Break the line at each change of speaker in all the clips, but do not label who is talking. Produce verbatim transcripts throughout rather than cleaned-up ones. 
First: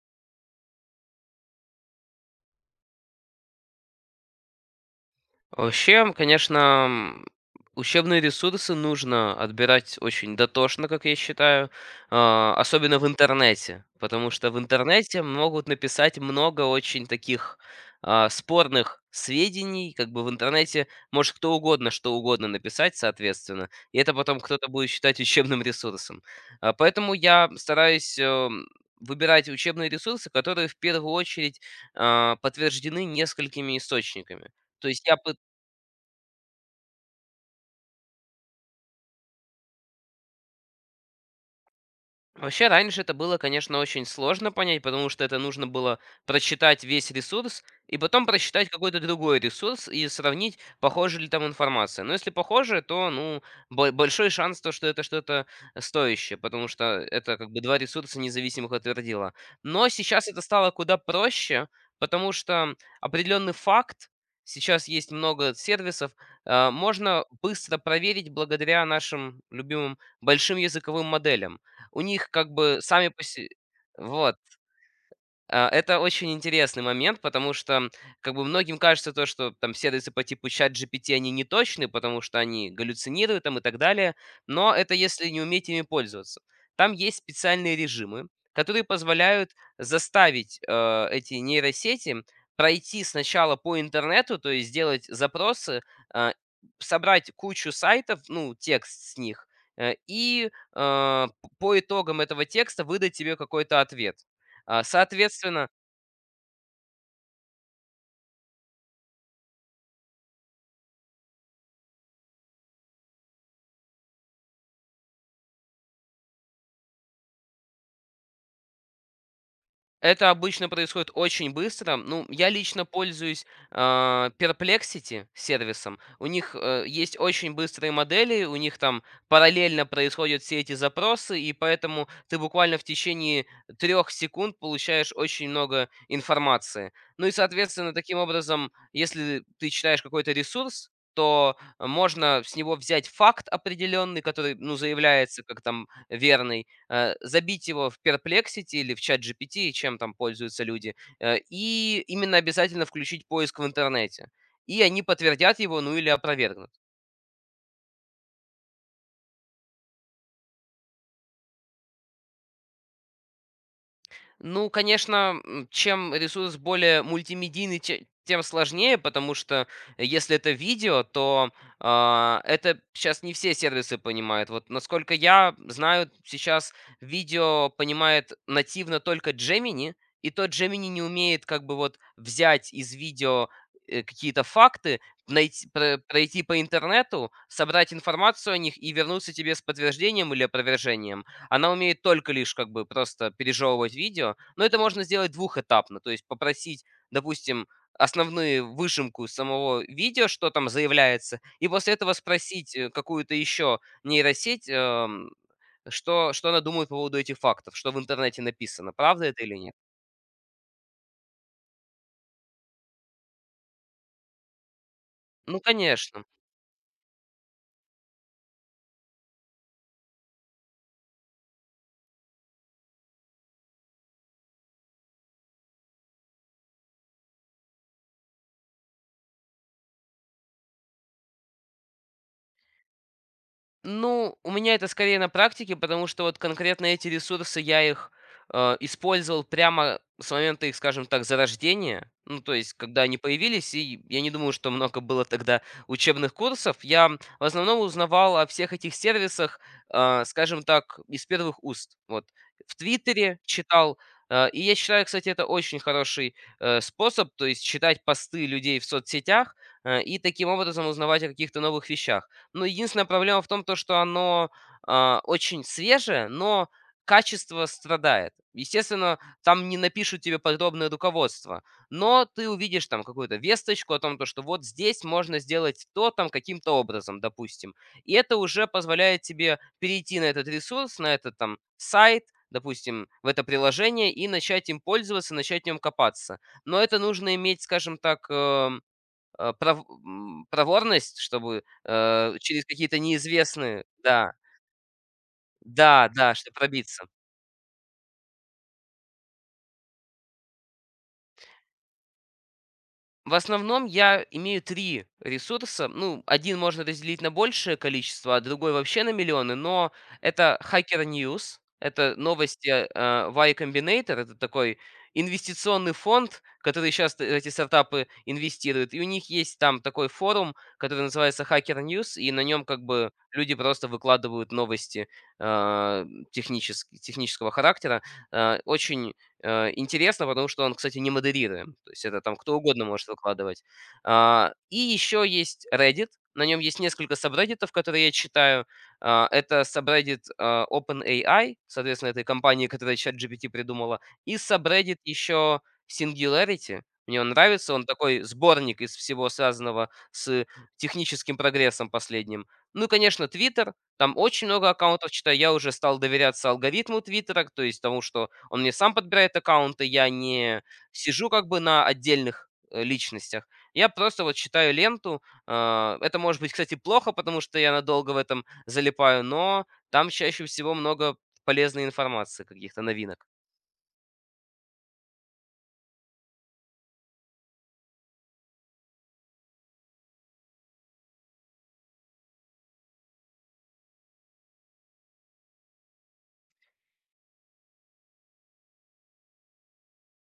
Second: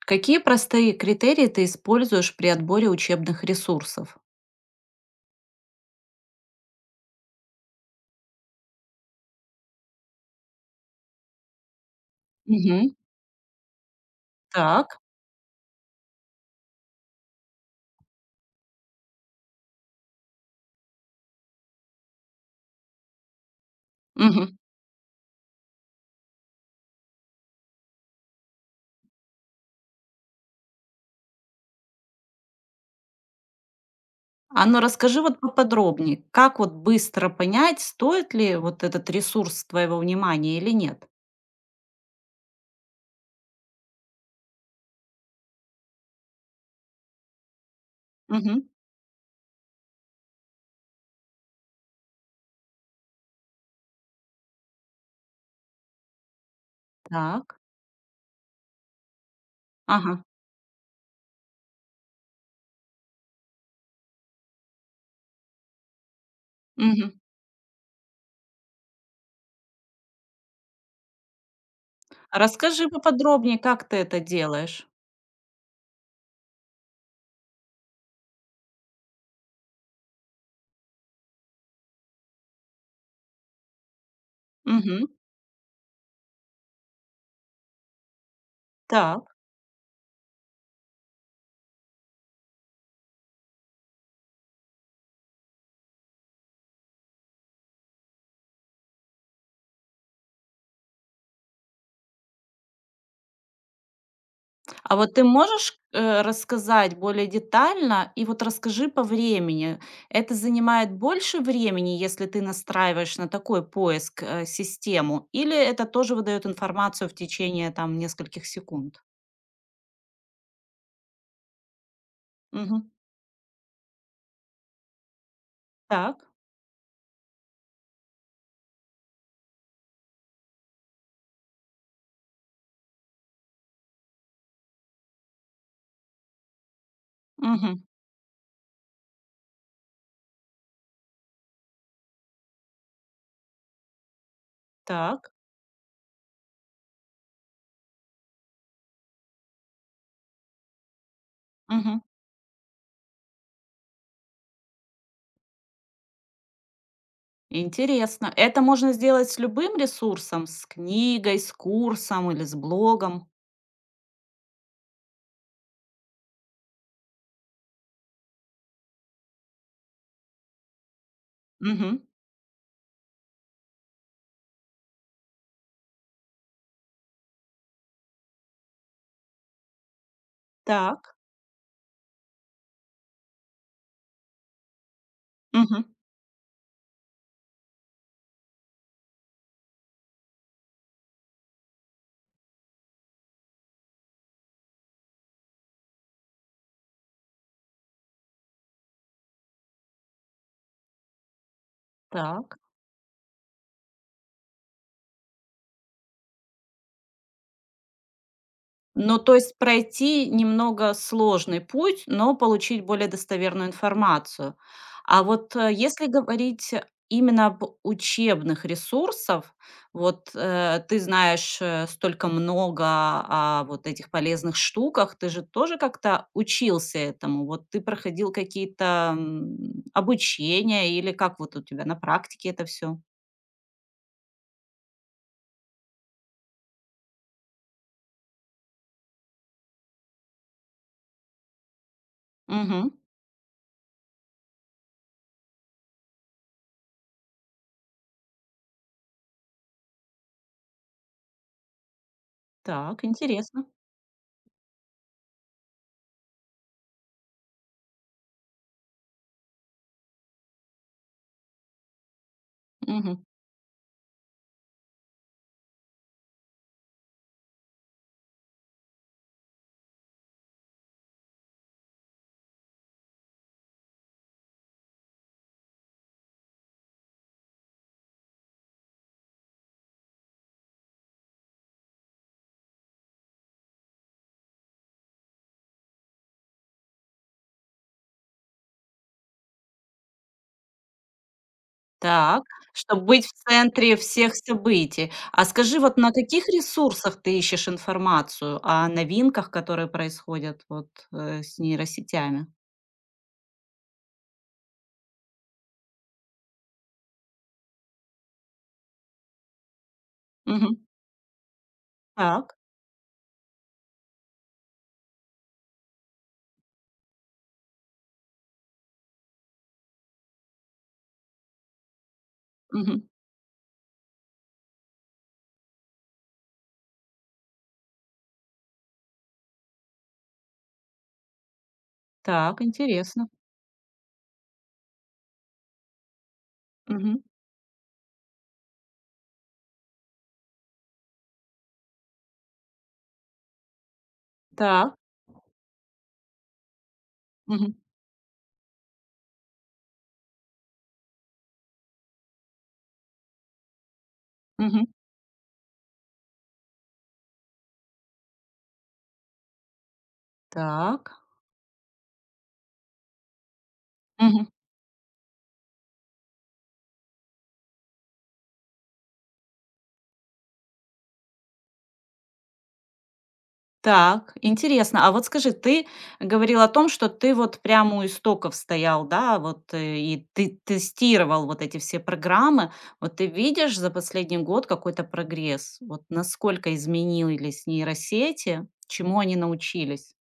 Какие простые критерии ты используешь при отборе учебных ресурсов?
Вообще, конечно, м, учебные ресурсы нужно отбирать очень дотошно, как я считаю, а,
Мгм.
особенно в интернете, потому что в
Так.
интернете могут написать много очень таких а, спорных сведений, как бы в интернете может кто угодно что угодно написать, соответственно, и это потом
Мгм.
кто-то будет считать учебным ресурсом. А, Поэтому я стараюсь эм, выбирать учебные ресурсы, которые в первую очередь а, подтверждены несколькими источниками.
А ну
То есть я
расскажи вот поподробнее, как вот быстро понять, стоит ли вот этот ресурс твоего внимания или нет?
Вообще, раньше это было, конечно, очень сложно понять, потому что это нужно было прочитать весь ресурс и потом
Мгм.
прочитать какой-то другой ресурс и сравнить, похожа ли там информация. Но если похоже, то, ну, бо- большой шанс, то, что это что-то стоящее, потому что это как
Так.
бы два ресурса независимых отвердила. Но
Ага.
сейчас это стало куда проще, потому что определенный факт, сейчас есть много сервисов, э,
Мгм.
можно быстро проверить благодаря нашим любимым большим языковым моделям. У них как бы
Расскажи
сами по се
поподробнее, как ты это
Вот.
делаешь.
А, Это очень интересный момент, потому что как бы многим кажется то, что там сервисы по типу чат ChatGPT, они не точны, потому что они галлюцинируют там и так далее, но это
Мгм.
если не уметь ими пользоваться. Там есть специальные режимы, которые
Так.
позволяют заставить э, эти нейросети пройти сначала по интернету, то есть сделать запросы, а, собрать кучу сайтов, ну, текст с них, э, и э, п- по итогам этого текста выдать тебе какой-то ответ. А,
А вот ты
соответственно,
можешь, э, рассказать более детально? И вот расскажи по времени. Это занимает больше времени, если ты настраиваешь на такой поиск, э, систему, или это тоже выдает информацию в течение, там, нескольких секунд?
это обычно происходит очень быстро. Ну, я лично
Мгм.
пользуюсь, а, Perplexity сервисом. У
Так.
них, э, есть очень быстрые модели, у них там параллельно происходят все эти запросы, и поэтому ты буквально в течение трех секунд получаешь очень много информации. Ну и,
Мгм.
соответственно, таким образом, если ты читаешь какой-то ресурс, то можно с него взять факт определенный, который, ну,
Так.
заявляется как там верный, э, забить его в Perplexity или в чат ChatGPT, чем там пользуются люди, э,
Мгм.
и именно обязательно включить поиск в интернете. И они подтвердят его, ну или опровергнут.
Интересно. Это можно сделать с любым ресурсом? С книгой, с курсом или с блогом?
Ну, конечно, м, чем ресурс более мультимедийный, те- тем сложнее, потому что э, если это видео, то
Мгм.
а, это сейчас не все сервисы понимают. Вот насколько я знаю, сейчас видео понимает нативно только Gemini, и тот Gemini не
Так.
умеет как бы вот взять из видео э, какие-то факты, найти,
Мгм.
про- пройти по интернету, собрать информацию о них и вернуться тебе с подтверждением или опровержением. Она умеет только лишь как бы просто пережевывать видео, но это можно сделать двухэтапно, то есть попросить, допустим, основную выжимку самого видео, что там заявляется, и после этого
Так.
спросить э, какую-то еще нейросеть, эм, что, что она думает по поводу этих фактов, что в интернете написано,
Ну,
правда
то
это или
есть
нет.
пройти немного сложный путь, но получить более достоверную информацию. А вот,
Ну,
э, если
конечно.
говорить именно об учебных ресурсов, вот, э, ты знаешь, э, столько много о вот этих полезных штуках, ты же тоже как-то учился этому? Вот ты проходил какие-то, м, обучения или как вот у тебя на практике это все?
Ну, у меня это скорее на практике, потому что вот конкретно эти ресурсы я их э, использовал прямо с момента их, скажем так, зарождения. Ну, то есть,
Угу,
когда они появились, и я не думаю, что много было тогда учебных курсов. Я в основном узнавал о всех этих сервисах, э, скажем так, из первых уст. Вот в
Так,
Твиттере
интересно.
читал. э, И я считаю, кстати, это очень хороший э, способ, то есть читать посты людей в соцсетях э, и таким образом узнавать о каких-то новых вещах. Но единственная
Мгм.
проблема в том, то, что оно, а, очень свежее, но качество страдает. Естественно, там не напишут тебе подробное руководство, но ты увидишь там какую-то весточку о том, то, что вот здесь можно сделать то там каким-то образом, допустим. И это уже позволяет тебе перейти на этот ресурс, на этот там сайт, допустим, в это приложение и начать им пользоваться, начать в нем копаться. Но это нужно иметь, скажем так, э, Э, пров м, проворность, чтобы, э,
Так,
через какие-то
чтобы быть в
неизвестные
центре
да,
всех событий. А скажи, вот
да,
на
да,
каких
чтобы пробиться.
ресурсах ты ищешь информацию о новинках, которые происходят вот, э, с нейросетями?
В основном я имею три ресурса. Ну, один можно разделить на большее количество, а другой вообще на миллионы, но это
Мгм.
Hacker News, это
Так.
новости, а, Y Combinator, это такой инвестиционный фонд, который сейчас эти стартапы инвестируют. И у них есть там такой форум, который называется Hacker News, и на нем как
Мгм.
бы люди просто выкладывают новости, а, техничес технического характера. А, очень Э, интересно, потому что он, кстати, не модерируем. То есть это там кто
Так,
угодно может
интересно.
выкладывать. А, и еще есть Reddit. На нем есть несколько
Мгм.
сабреддитов, которые я читаю. А, это сабреддит а, OpenAI, соответственно, этой компании, которая ChatGPT придумала. И
Так.
сабреддит еще Singularity. Мне он нравится.
Мгм.
Он такой сборник из всего связанного с техническим прогрессом последним. Ну и, конечно, Twitter. Там очень много
Мгм.
аккаунтов, читаю, я уже стал доверяться алгоритму "Твиттера", то есть тому, что он мне сам подбирает аккаунты, я не
Так.
сижу как бы на отдельных, э, личностях. Я просто вот читаю ленту. А, это может быть, кстати, плохо, потому что я надолго в этом залипаю, но там чаще всего много полезной информации, каких-то новинок.
Так, интересно. А вот скажи, ты говорил о том, что ты вот прямо у истоков стоял, да, вот, э, и ты тестировал вот эти все программы. Вот ты видишь за последний год какой-то прогресс? Вот насколько изменились нейросети, чему они научились?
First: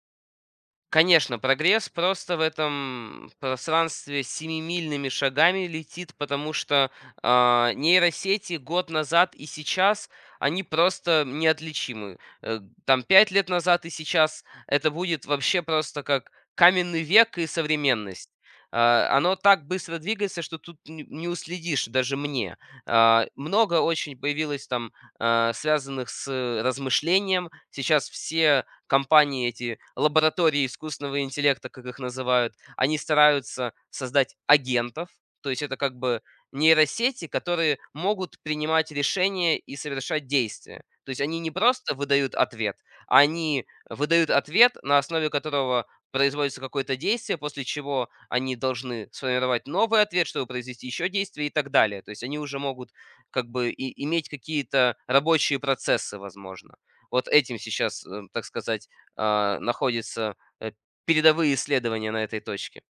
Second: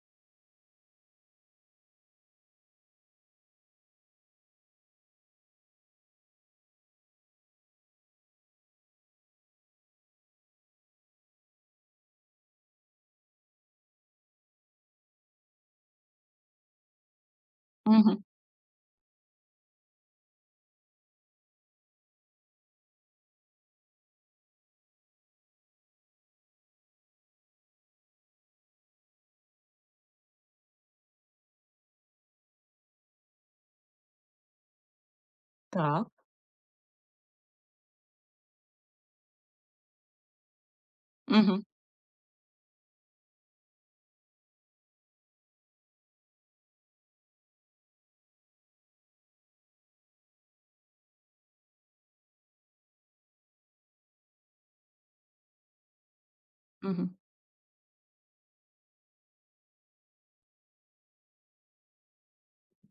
Конечно, прогресс просто в этом пространстве семимильными шагами летит, потому что а, нейросети год назад и сейчас они просто неотличимы. Э, Там пять лет назад и сейчас это будет вообще просто как каменный век и
Мгм.
современность. А, Оно так быстро двигается, что тут н- не уследишь даже мне. А, Много очень появилось там а, связанных с э, размышлением. Сейчас все компании, эти лаборатории искусственного интеллекта, как их называют, они стараются создать агентов, то есть это как
Так.
бы нейросети, которые могут принимать решения и совершать действия. То есть они не
Мгм.
просто выдают ответ, они выдают ответ, на основе которого производится какое-то действие, после чего они должны сформировать новый ответ, чтобы произвести еще действие и так далее. То есть они уже могут как бы и, иметь какие-то рабочие процессы, возможно.
Мгм.
Вот этим сейчас, э, так сказать, а, находятся, э, передовые исследования на этой точке.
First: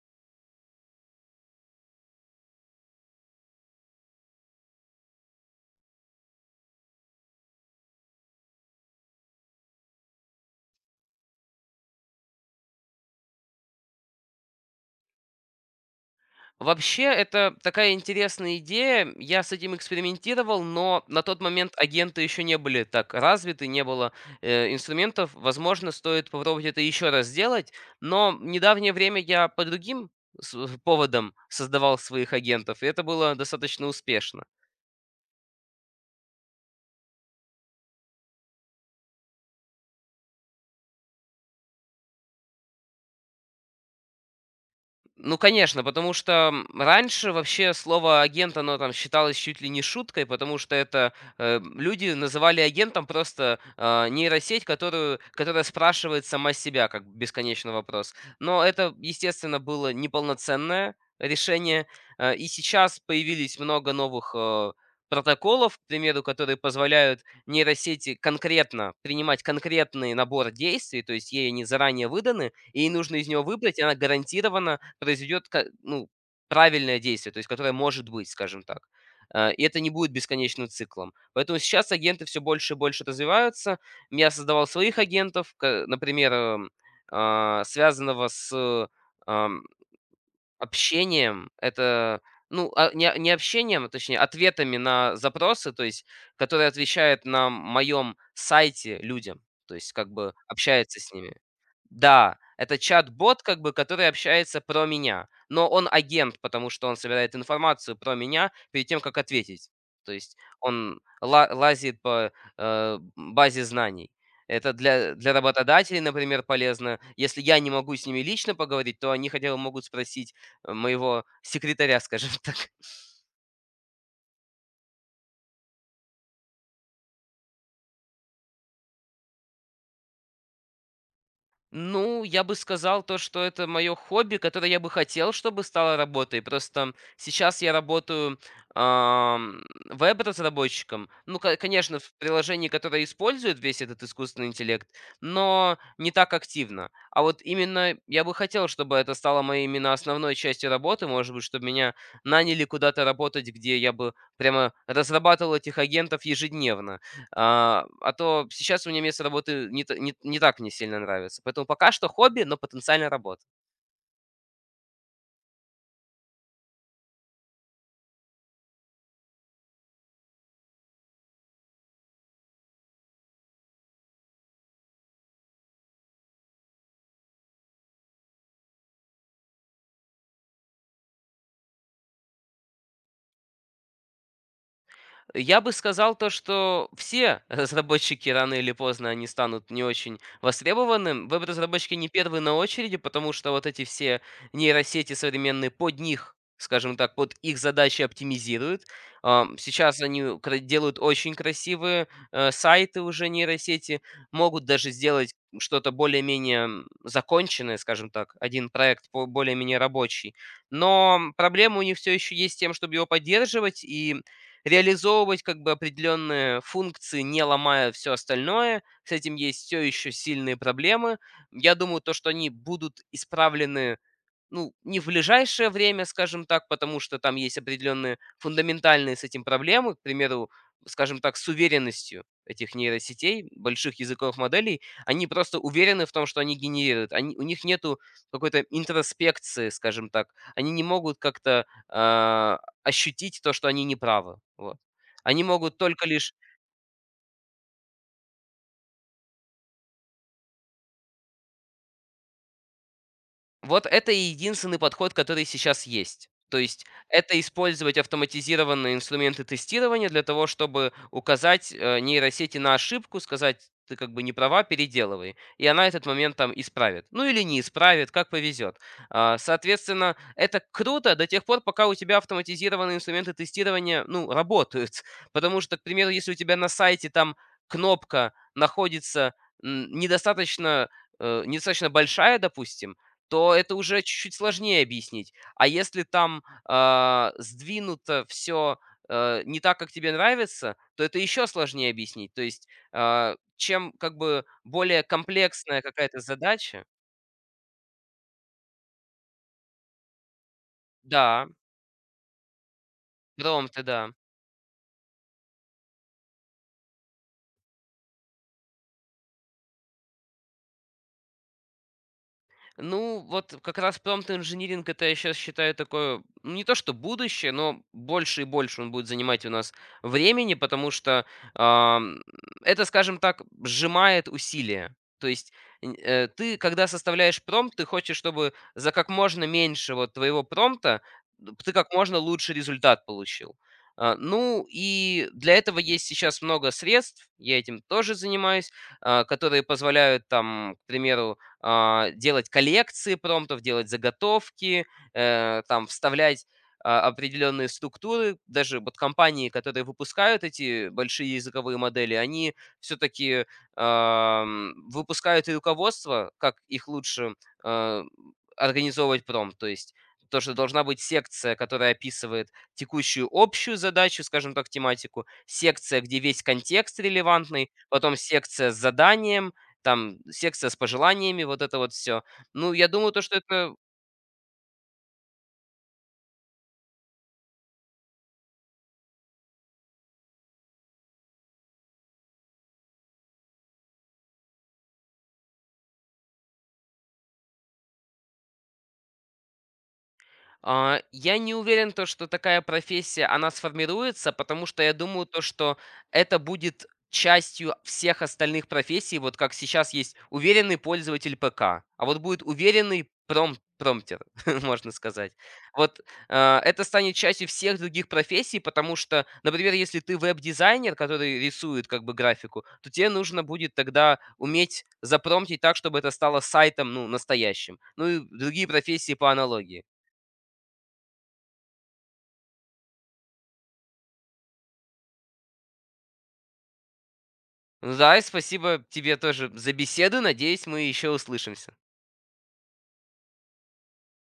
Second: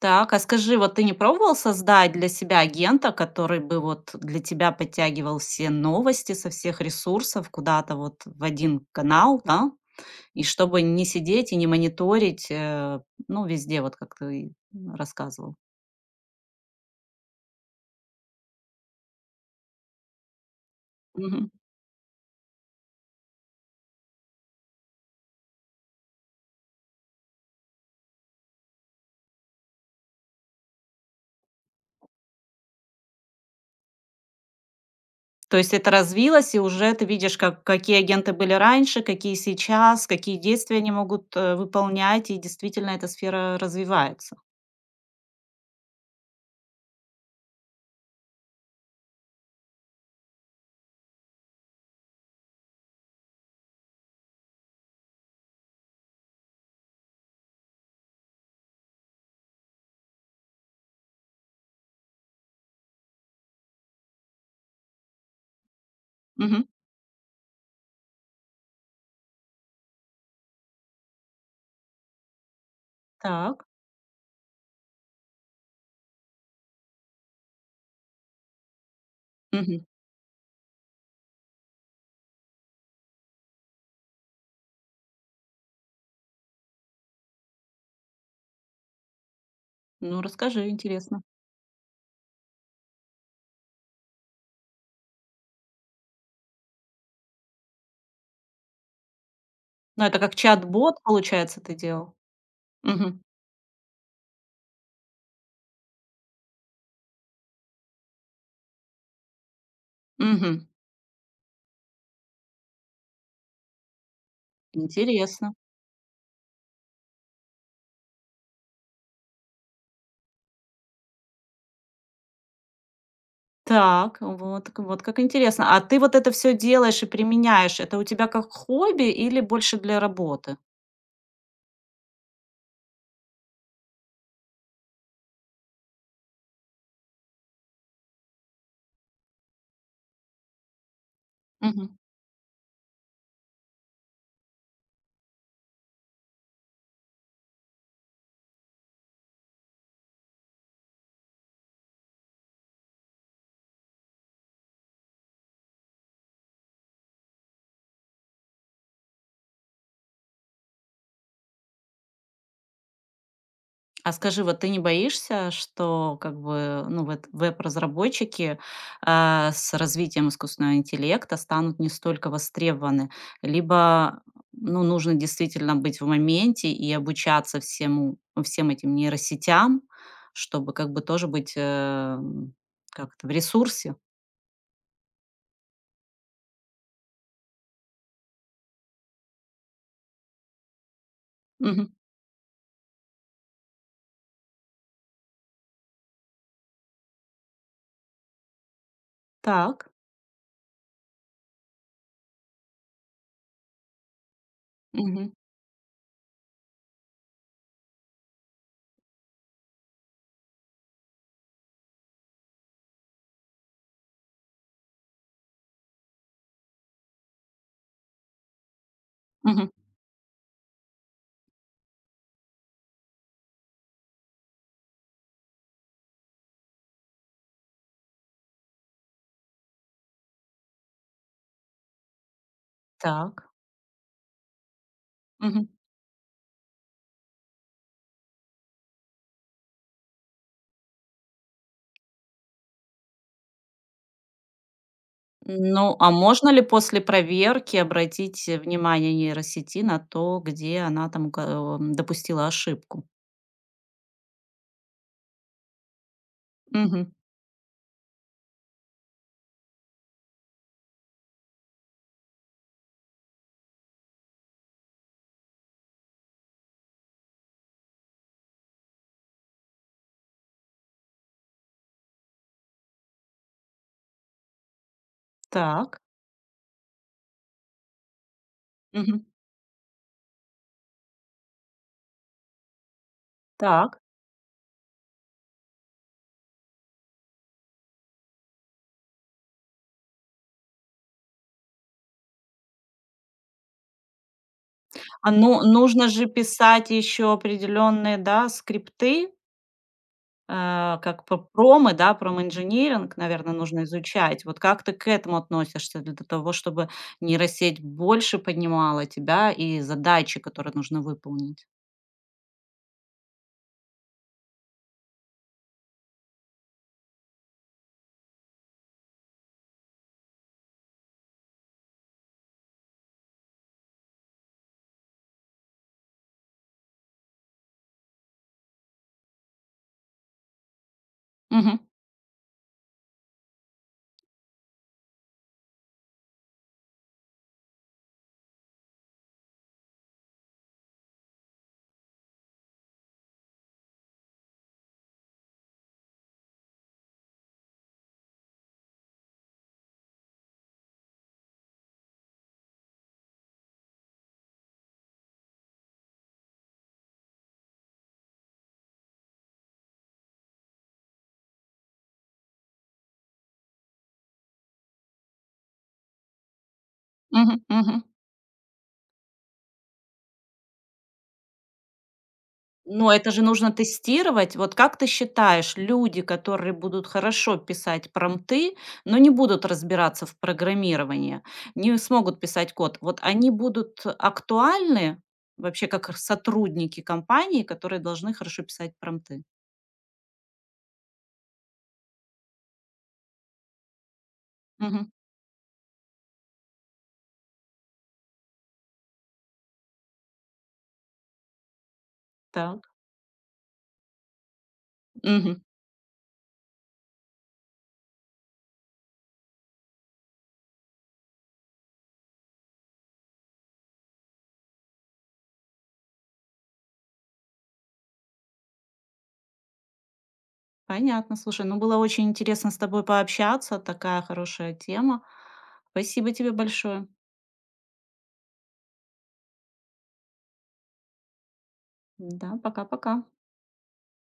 Так, а скажи, вот ты не пробовал создать для себя агента, который бы вот для тебя подтягивал все новости со всех ресурсов куда-то вот в один канал, да? И чтобы не сидеть и не мониторить, э, ну, везде, вот как ты рассказывал.
Вообще, это такая интересная идея. Я с этим экспериментировал, но на тот
Мгм.
момент агенты еще не были так развиты, не было, э, инструментов. Возможно, стоит попробовать это еще раз сделать, но в недавнее время я по другим с э, поводам создавал своих агентов, и это было достаточно успешно.
То есть это развилось, и уже ты видишь, как, какие агенты были раньше, какие сейчас, какие действия они могут э, выполнять, и действительно эта сфера развивается.
Ну, конечно, потому что, м, раньше вообще слово "агент", оно там считалось чуть ли не шуткой, потому что это, э, люди называли агентом просто, а, нейросеть, которую которая спрашивает сама себя, как бесконечный вопрос. Но это, естественно, было неполноценное решение. Э, и сейчас появились много новых, э, протоколов, к примеру, которые
Мгм.
позволяют нейросети конкретно принимать конкретный набор действий, то есть ей они заранее выданы, и ей нужно из него
Так.
выбрать, и она гарантированно произведет ка- ну, правильное действие, то есть которое может быть, скажем так. Э, И это
Мгм.
не будет бесконечным циклом. Поэтому сейчас агенты все больше и больше развиваются. Я создавал своих агентов, ка- например, эм, а, связанного с
Ну, расскажи, интересно.
общением, это, ну, а, не не общением, а точнее ответами на запросы, то есть которые отвечают на моем сайте людям, то есть
Ну,
как
это
бы
как чат-бот,
общается с ними.
получается, ты делал?
Да, это
Мгм.
чат-бот, как бы, который общается про меня. Но он агент, потому что он собирает информацию про меня перед тем, как ответить. То есть
Мгм.
он ла- лазит по э, базе знаний. Это для, для
Интересно.
работодателей, например, полезно. Если я не могу с ними лично поговорить, то они хотя бы могут спросить э, моего секретаря, скажем так.
Так, вот к вот как интересно. А ты вот это все делаешь и применяешь. Это у тебя как хобби или больше для работы?
Ну, я бы сказал то, что это мое хобби, которое я бы хотел, чтобы стало работой. Просто сейчас я работаю ам, веб-разработчиком. Ну, ко-
Мгм.
конечно, в приложении, которое использует весь этот искусственный интеллект, но не так активно. А вот именно я бы хотел, чтобы это стало моей именно основной частью работы. Может быть, чтобы меня наняли куда-то работать, где я бы прямо разрабатывал этих агентов ежедневно. А, а то сейчас у меня место работы не та не не так мне сильно нравится. Поэтому пока что хобби, но потенциально работа.
А скажи, вот ты не боишься, что как бы, ну, вот веб-разработчики, а, с развитием искусственного интеллекта станут не столько востребованы? Либо, ну, нужно действительно быть в моменте и обучаться всему всем этим нейросетям, чтобы как бы тоже быть, эм, как то в ресурсе?
Я бы сказал то, что все разработчики рано или поздно они станут не очень востребованным.
Мгм.
Веб-разработчики не первые на очереди, потому что вот эти все нейросети современные под них, скажем так, под их задачи оптимизируют. Ам,
Так.
Сейчас они кра- делают очень красивые э, сайты уже нейросети, могут даже сделать что-то более-менее м, законченное, скажем так, один проект по- более-менее рабочий. Но проблема у них все еще есть с тем, чтобы его поддерживать, и реализовывать как бы определенные функции, не ломая все остальное. С этим есть
Мгм.
все еще сильные проблемы. Я думаю, то, что они будут исправлены ну, не в ближайшее время, скажем так, потому что там есть определенные фундаментальные с этим проблемы. К примеру, скажем так, с уверенностью этих
Так.
нейросетей, больших языковых моделей, они просто
Мгм.
уверены в том, что они генерируют. Они, у них нету какой-то интроспекции, скажем так. Они не могут как-то а, ощутить то, что они неправы. Вот. Они могут
Ну,
только
а
лишь.
можно ли после проверки обратить э, внимание нейросети на то, где она там ука эм, допустила ошибку?
Вот это и единственный подход, который сейчас есть. То есть
Мгм.
это использовать автоматизированные инструменты тестирования для того, чтобы указать, э, нейросети на ошибку, сказать: "Ты как бы не права, переделывай". И она этот момент там исправит. Ну или не исправит, как повезет. А, соответственно, это круто до тех пор, пока у тебя автоматизированные инструменты тестирования, ну, работают. Потому что, к
Так.
примеру, если у тебя на сайте там кнопка
Мгм.
находится, м, недостаточно, э, недостаточно большая, допустим, то это
Так.
уже чуть-чуть сложнее объяснить. А если там, а, сдвинуто все не так, как тебе нравится, то это еще сложнее объяснить. То есть, а, чем как бы более
А, ну,
комплексная
нужно
какая-то
же
задача.
писать еще определенные, да, скрипты, э, как п
Да,
промы, да, проминжиниринг, наверное,
промпты,
нужно
да.
изучать. Вот как ты к этому относишься для того, чтобы нейросеть больше поднимала тебя и задачи, которые нужно выполнить?
Ну, вот как раз промпт-инжиниринг, это я сейчас считаю такое, ну, не то что будущее, но больше и больше он будет занимать у нас времени, потому что, ам, это, скажем так, сжимает усилия. То есть, н э, ты, когда составляешь промпт, ты хочешь, чтобы за как можно меньше вот твоего промпта д ты
Мгм.
как можно лучше результат получил. А, ну, и для этого есть сейчас много средств, я этим тоже занимаюсь, а, которые позволяют там, к примеру, а, делать коллекции промптов, делать заготовки, э, там вставлять а, определенные структуры. Даже вот компании, которые выпускают эти большие языковые модели, они все-таки выпускают и руководство, как их лучше э, организовывать промпт. То есть то, что должна быть секция, которая описывает текущую общую задачу, скажем так, тематику, секция, где весь контекст
Мгм.
релевантный,
Мгм.
потом секция с заданием, там секция с пожеланиями, вот это вот все. Ну, я
Но
думаю, то,
это
что
же нужно
это
тестировать. Вот как ты считаешь, люди, которые будут хорошо писать промпты, но не будут разбираться в программировании, не смогут писать код, вот они будут актуальны вообще как сотрудники компании, которые должны хорошо писать промпты?
А, я не уверен, то, что такая профессия, она сформируется, потому что я
Мгм.
думаю, то, что это будет частью всех остальных профессий, вот как сейчас есть уверенный пользователь пэ ка, а вот будет
Так,
уверенный пром- промптер, можно сказать.
Мгм.
Вот а, это станет частью всех других профессий, потому что, например, если ты веб-дизайнер, который рисует как бы графику, то тебе нужно будет тогда уметь запромтить так, чтобы это стало сайтом, ну, настоящим. Ну и другие профессии по аналогии.
понятно. Слушай, ну было очень интересно с тобой пообщаться, такая хорошая тема. Спасибо тебе большое.
Ну да, и спасибо тебе тоже за беседу. Надеюсь, мы еще услышимся.
Да, пока-пока.